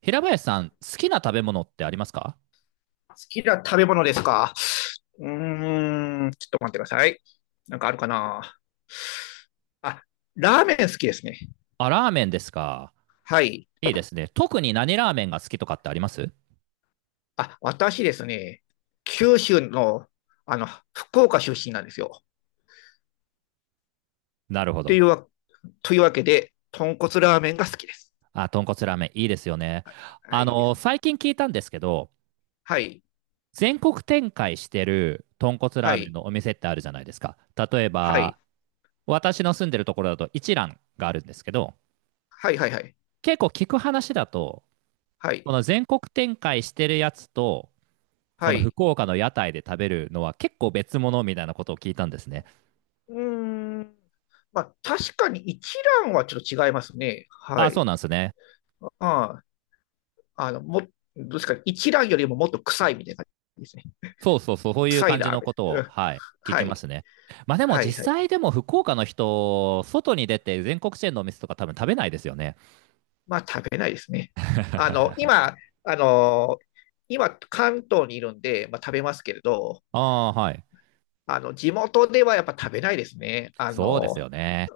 平林さん、好きな食べ物ってありますか？好きな食べ物ですか。ちょっと待ってください。なんかあるかな。あ、ラーメン好きですね。あ、ラーメンですか。はい。いいですね。特に何ラーメンが好きとかってあります？私ですね、九州の、あの、福岡出身なんですよ。なるほといど。うわ、というわけで、豚骨ラーメンが好きです。あ、豚骨ラーメン、いいですよね。はい、いいですね。最近聞いたんですけど、はい、全国展開してる豚骨はラーメンい、のお店ってあるじゃないですか。例えはい、ば、私の住んでるところだと一蘭があるんですけど、はい、はい、はい、結構聞く話だと、はい、この全国展開してるやつと、こはのい。福岡の屋台で食べるのは結構別物みたいなことを聞いたんですね。うーん。まあ、確かに一蘭はちょっと違いますね。はあ、そうい。なんですね。ああの、も、どうですか、一蘭よりももっと臭いみたいな感じですね。そうそうそう、そういう臭い感じラーのメことン。うを、ん、はい、聞はきまい。すね。まあでもはい、実はい。際でも福岡の人、外に出て全国チェーンのお店とか多分食べないですよね。まあ、食べないですね。あの、今、あの、今、関東にいるんで、まあ、食べますけれど、ああ、はい。あの、地元ではやっぱ食べないですね。あそうですの、よね。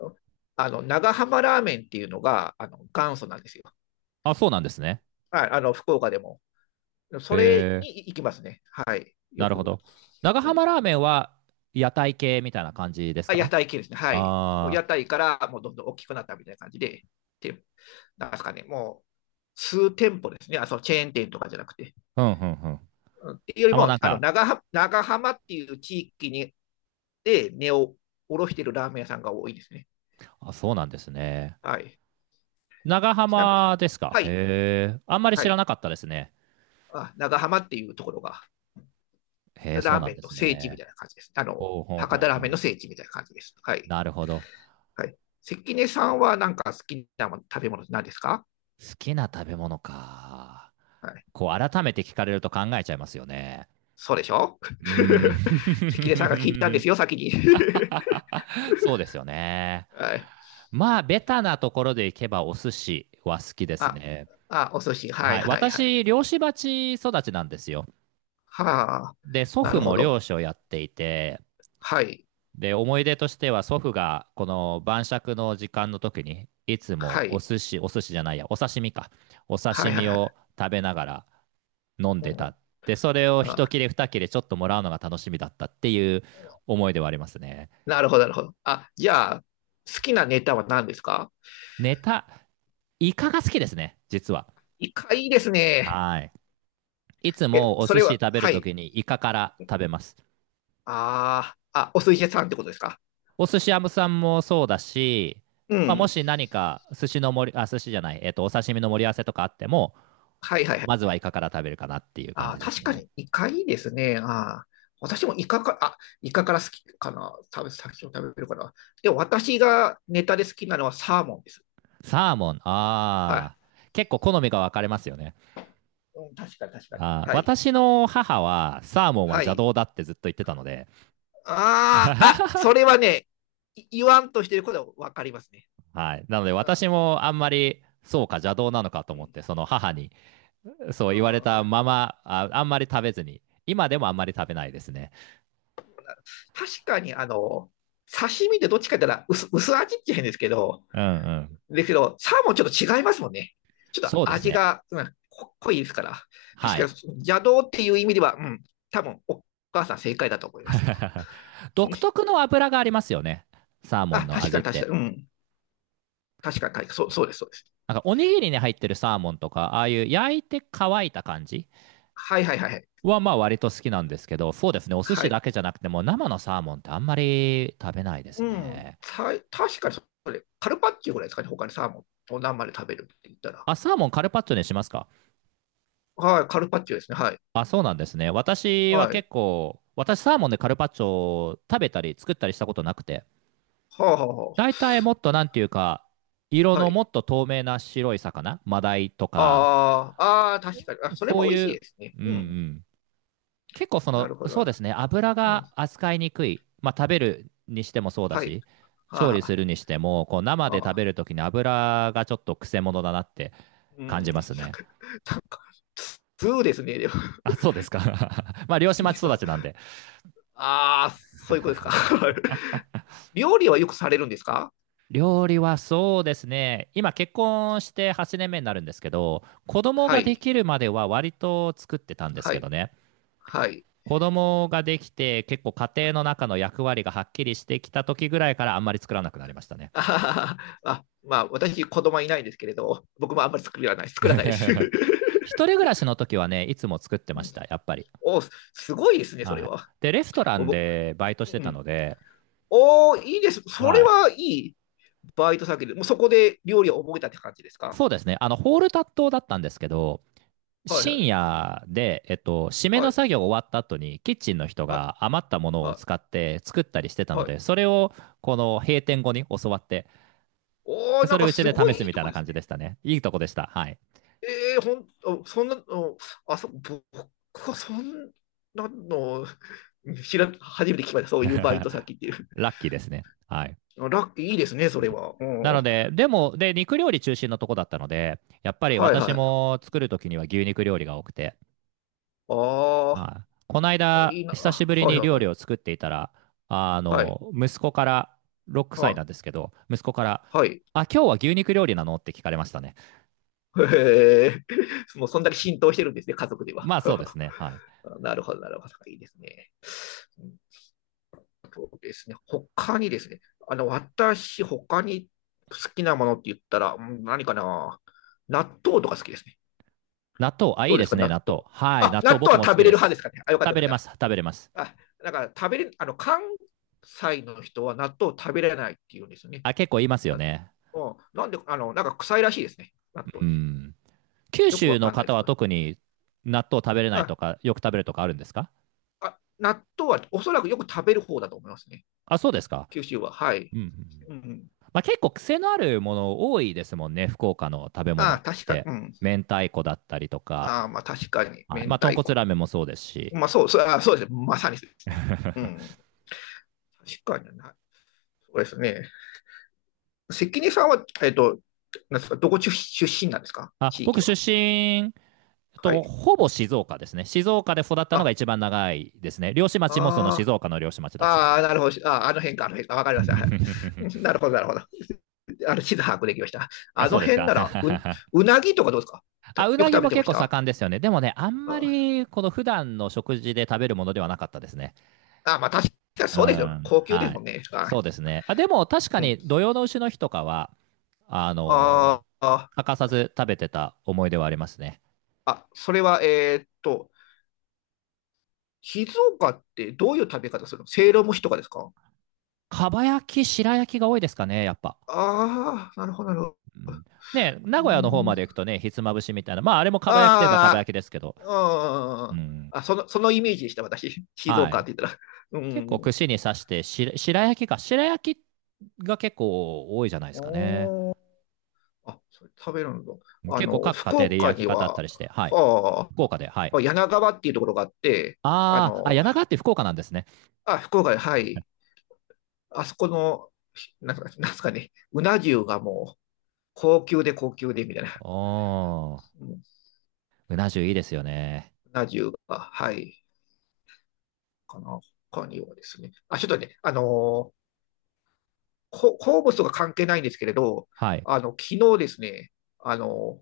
あの、長浜ラーメンっていうのが、あの、元祖なんですよ。あ、そうなんですね。はい、あの、福岡でも。へそれえ、に行きますね。はい。よなるほく。ど。長うん。浜ラーメンは屋台系みたいな感じですあ、屋か？台系ですね。はい。もうあ屋あ台からもうどんどん大きくなったみたいな感じで、てなんですかね、もう数店舗ですね。あ、そのチェーン店とかじゃなくて。ー、うんうんうん。うんっていうよりあ、もうも、なんあのか、長浜、長浜っていう地域に根を下ろしてるラーメン屋さんが多いですね。あ、そうなんですね。はい。長ちなみに、浜ですか？はい、へえ、あんまりは知らない。かったですね。あ、長浜っていうところが、へえ、そうラーなんメンでのす聖地みね。たいな感じです。あの、ほうほう博ほ多うラーメンほのう。聖地みたいな感じです。はい。なるほど。はい。関根さんはなんか好きなもの食べ物何ですか？好きな食べ物か。はい。こう、改めて聞かれると考えちゃいますよね。そうでしょ。 う 関根さんが聞いたんーですん。よ、先に。そうですよね。はい。まあ、ベタなところでいけばお寿司は好きですあ、ね。あ、お寿司。ははい、い。はい、はい。私、漁師鉢育ちなんですよ。はあ、で、祖な父るほも漁ど。師をやっていて、はい。で、思い出としては祖父がこの晩酌の時間の時に、いつはもおい。寿司、お寿司じゃないや、お刺身か。おは刺い、はい、身はい。を食べながら、飲んうでん。た。で、それを一あ、切れ二切れちょっともらうのが楽しみだったっていう思いではありますね。なるほど、なるほど。あ、じゃあ、好きなネタは何ですか？ネタ、イカが好きですね、実は。イカいいですね。はい。いつえ、もおそ寿れ司は、食べるはとい。きにイカから食べます。ああ、あ、お寿司屋さんってことですか？お寿司屋さんもそうだし、うまあ、もん。し何か寿司の盛り、あ、寿司じゃない、お刺身の盛り合わせとかあっても、はい、はい、はまずい。はイカから食べるかなっていう感ああ、じです確かね。にイカいいですね。ああ、私もイカか、あ、イカから好きかな。先を食べるかな。でも私がネタで好きなのはサーモンです。サーモン、はああ、結構好みが分かれますよね。い。うん、確かに確かに。あーはい。私の母はサーモンはは邪い。道だってずっと言ってたので、ああ、あ、それはね、言わんとしてることはわかりますね。はい。なのでうん。私もあんまりそうか邪道なのかとう思っん。てその母にそうう言われたん、ままあ、あんまり食べずに今でもあんまり食べないですね。確かに、あの、刺身でどっちかって言ったら薄味っちゃうんですけど、うんうん。ですけど、サーモンちょっと違いますもんね。ちょっとそうです味ね。が、うん、濃いですから。確はかい。に邪道っていう意味では、うん、多分お母さん正解だと思います。独特の油がありますよね。サーモンあ、の確か味っに確かて。に、うん、確かに確かに、そうです、そうです。なんかおにぎりに入ってるサーモンとか、ああいう焼いて乾いた感じはい、はい、はい、はい。はまあ割と好きなんですけど、そうですね。お寿司だけじゃなくても生のサーモンってあんまり食べないですうん、ね。た確かに、それ、カルパッチョぐらいですかね、他にサーモンを生で食べるって言ったら。あ、サーモンカルパッチョにしますか？はい、カルパッチョですね、はい。あ、そうなんですね。私ははい。結構、私サーモンでカルパッチョを食べたり作ったりしたことなくて、はあ、はあは大体もっとなんていうか、色はのい。もっと透明な白い魚、マダイとか、ああ、ああ、確かに。あ、それそうも美味いしいう、ですね。うんううん。ん。結構そなの、るほど。そうですね、油うん。が扱いにくい。まあ食べるにしてもそうだはい。し、は調あ理はすあ、るにしても、こう生で食ああ、べるときに油がちょっとくせ者だなってう感ん、じなんまか、すね。なんか、そうですね、でも、あ、そうですか。まあ漁責師任町育者ちなんで。ああ、そういうことですか。料理はよくされるんですか？料理はそうですね。今結婚して8年目になるんですけど、子供はがでい、きるまでは割と作ってたんですはけどい、ね。はい。子供ができて結構家庭の中の役割がはっきりしてきた時ぐらいからあんまり作らなくなりましたね。あはははあ、まあ、私、子供はいないんですけれど、僕もあんまり作らないです。一人暮らしの時はね、いつも作ってうまんした、やっぱり。お、すごいですね、それはい。は。で、レストラお、ンぼでバイトしてうたん、ので、おー、いいです。それはい。はいい。バイト先で、もうそこで料理を覚えたって感じですか？そうですね。あの、ホールタットだったんですけど、はい、はい。深夜で、締めはのい。作業終わった後に、キッチンの人はい。が余ったものをは使って作ったりしてたい。のはで、い。それを、この閉店後に教わって、おでー、そなんれをかうちすでご試いすいいみとたいこなで感すじね。でしたね。いいとこでした。はい。えー、ほん、あそんな、のあ、そ、僕はそんなの、初めて聞きました。そういうバイト先っていう。ラッキーですね。はい。あ、ラッキーいいですね、そうれんは。うなん。のはで、でも、で、肉料理中心のとこだったので、やっぱい、り私はい。も作るときには牛肉料理が多くて、あはい。このーあ、間、いいな。久しあ、ぶりはい、に料は理い。を作っていたら、はい。息子から、6は歳なんでい。すけど、息子から、はい。あ、今日は牛肉料理なのって聞かれましたね。へえ。もうそんだけ浸透してるんですね、家族では。まあそうです ね。はい。なるほど、なるほど。いいですね。他にですね、あの、私、他に好きなものって言ったら、うん、何かな。納豆とか好きですね。納豆、あ、いどいうでですすか、ね、納納豆。豆。はい、あ、納納豆僕豆はも好食きべれでる派ですす。かね。あ、よかっ食た、よべかっれまた。す、食べれます。あ、だから食べれ、あの、関西の人は納豆を食べれないっていうんですよね。あ、結構言いますよ納ね。豆なんで、あの、なんか臭いらしいですね、納豆うって。ん。九よく州わかのんないで方すはか。特に納豆食べれないあ、とか、よく食べるとかあるんですか？あ、納豆はおそらくよく食べる方だと思いますね。あ、そうですか。九州は。はうい。んうん。うん。まあ、結構癖のあるもの多いですもんね、福岡の食べああ、物っ確かに、て。うん。明太子だったりとか、ああ、まあ確かに、はい、明まあ、豚太骨ラー子。メンもそうですし、そうですね。まさにそうですね。うん。確かにな。そうですね。関根さんは、えっと、なんですか、どこ出身なんですか、あ、地僕域出は。身はとい。ほぼ静岡ですね。静岡で育ったのがあ、一番長いですね。漁師町もその静あー、岡の漁師町だったのあー、で。なるほど。あー、あの辺か、あの辺か。わかりました。は い。 なるほど、なるほど。あの、地図把握できました。あ、あのそうです辺か。なら、うなぎとかどうですか？たあ、ようくなぎ食べもてま結し構た。盛んですよね。でもね、あんまありこの普段の食事で食べるものではなかったですね。あ、まあ確かにうそうですよ。ん、高級ではすもい。んね。はい。そうですね。あ、でも確かうん。に土用の丑の日とかは、あのあーーあ、欠かさず食べてた思い出はありますね。あ、それは、えーっと、静岡ってどういう食べ方するの、せいろ蒸しとかですか？かば焼き、白焼きが多いですかね、やっぱ。ああ、なるほど、なるほど。うん、ね、う名古屋の方まん、で行くとね、ひつまぶしみたいな、まああれもかば焼きといえばかばあ焼きですけど、あ、ううん。ん、あ、そのイメージでした、私。静は岡っい。て言ったら。う結構ん。串に刺してし、白焼きか、白焼きが結構多いじゃないですかね。おー、あ、それ食べるんだ。あ結構の、各家福庭で岡焼にき方あったは、りして、はい。は福岡で、はい。あ、柳川っていうところがあって、ああーあ、の、柳川って福岡なんですね。あ、福岡で、はい。あそこの、なんすかね、うな重がもう、高級で高級で、みたいな。おーうん、ううな重いいですよね。な重が、はい。かな。他にはですね。あ、ちょっとね、あのー、こ物とか関係ないんですけれど、はい。あの、昨日ですね、あの、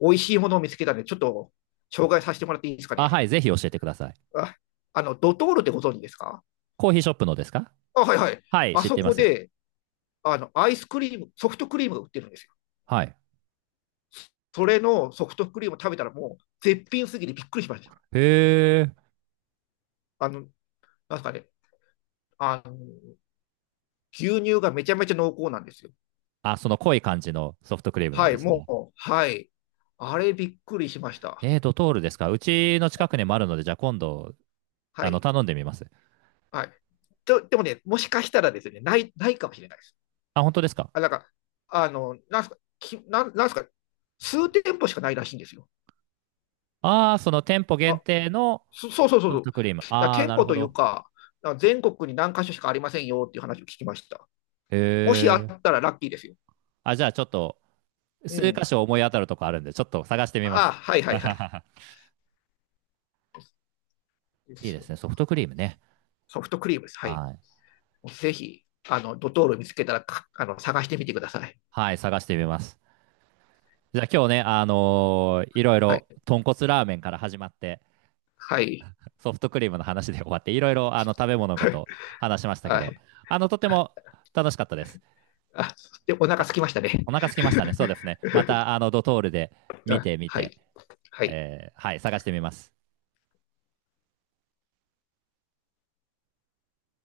美味しいものを見つけたんで、ちょっと紹介させてもらっていいですかあ、ね。はい。ぜひ教えてください。あ、あの、ドトールってご存知ですか？コーヒーショップのですか？あ、はい、はい。はい。あ知っそていまこす。で、あの、アイスクリーム、ソフトクリームが売ってるんですよ。はい。それのソフトクリームを食べたらもう絶品すぎてびっくりしました。へえ。あの、なんすかね、あの、牛乳がめちゃめちゃ濃厚なんですよ。あ、その濃い感じのソフトクリームなんはい、ですもね。う、はい。あれびっくりしました。えー、ドトールですか？うちの近くにもあるので、じゃあ今度、はい。頼んでみます。はい。と、でもね、もしかしたらですね、ないかもしれないです。あ、本当ですか？あ、なんか、あの、なんすか、き、なん、なんすか、数店舗しかないらしいんですよ。ああー、その店舗限あ、定のそうそうそうソそフう。トクリーム。きあああ、店なる舗ほというど。か、あ、全国に何箇所しかありませんよっていう話を聞きました。へもしあっえ。たらラッキーですよ。あ、じゃあちょっと、う数箇ん。所思い当たるとこあるんで、ちょっと探してみまあ、す。はい、 はい、はい。でいいですすよ。ね。ソフトクリームね。ソフトクリームです。はい。はい。ぜひ、あの、ドトール見つけたら、あの、探してみてください。はい、探してみます。じゃあ今日ね、いろいはろい。豚骨ラーメンから始まってはい。ソフトクリームの話で終わっていろいろあの食べ物のこと話しましたけはどい。あのとてあ、も楽しかったです。あ、で、お腹空きあ、ましたね。お腹空きましたね。そうですね。またあのドトールで見あ、てみはて、い。はい。えーはい、探してみます。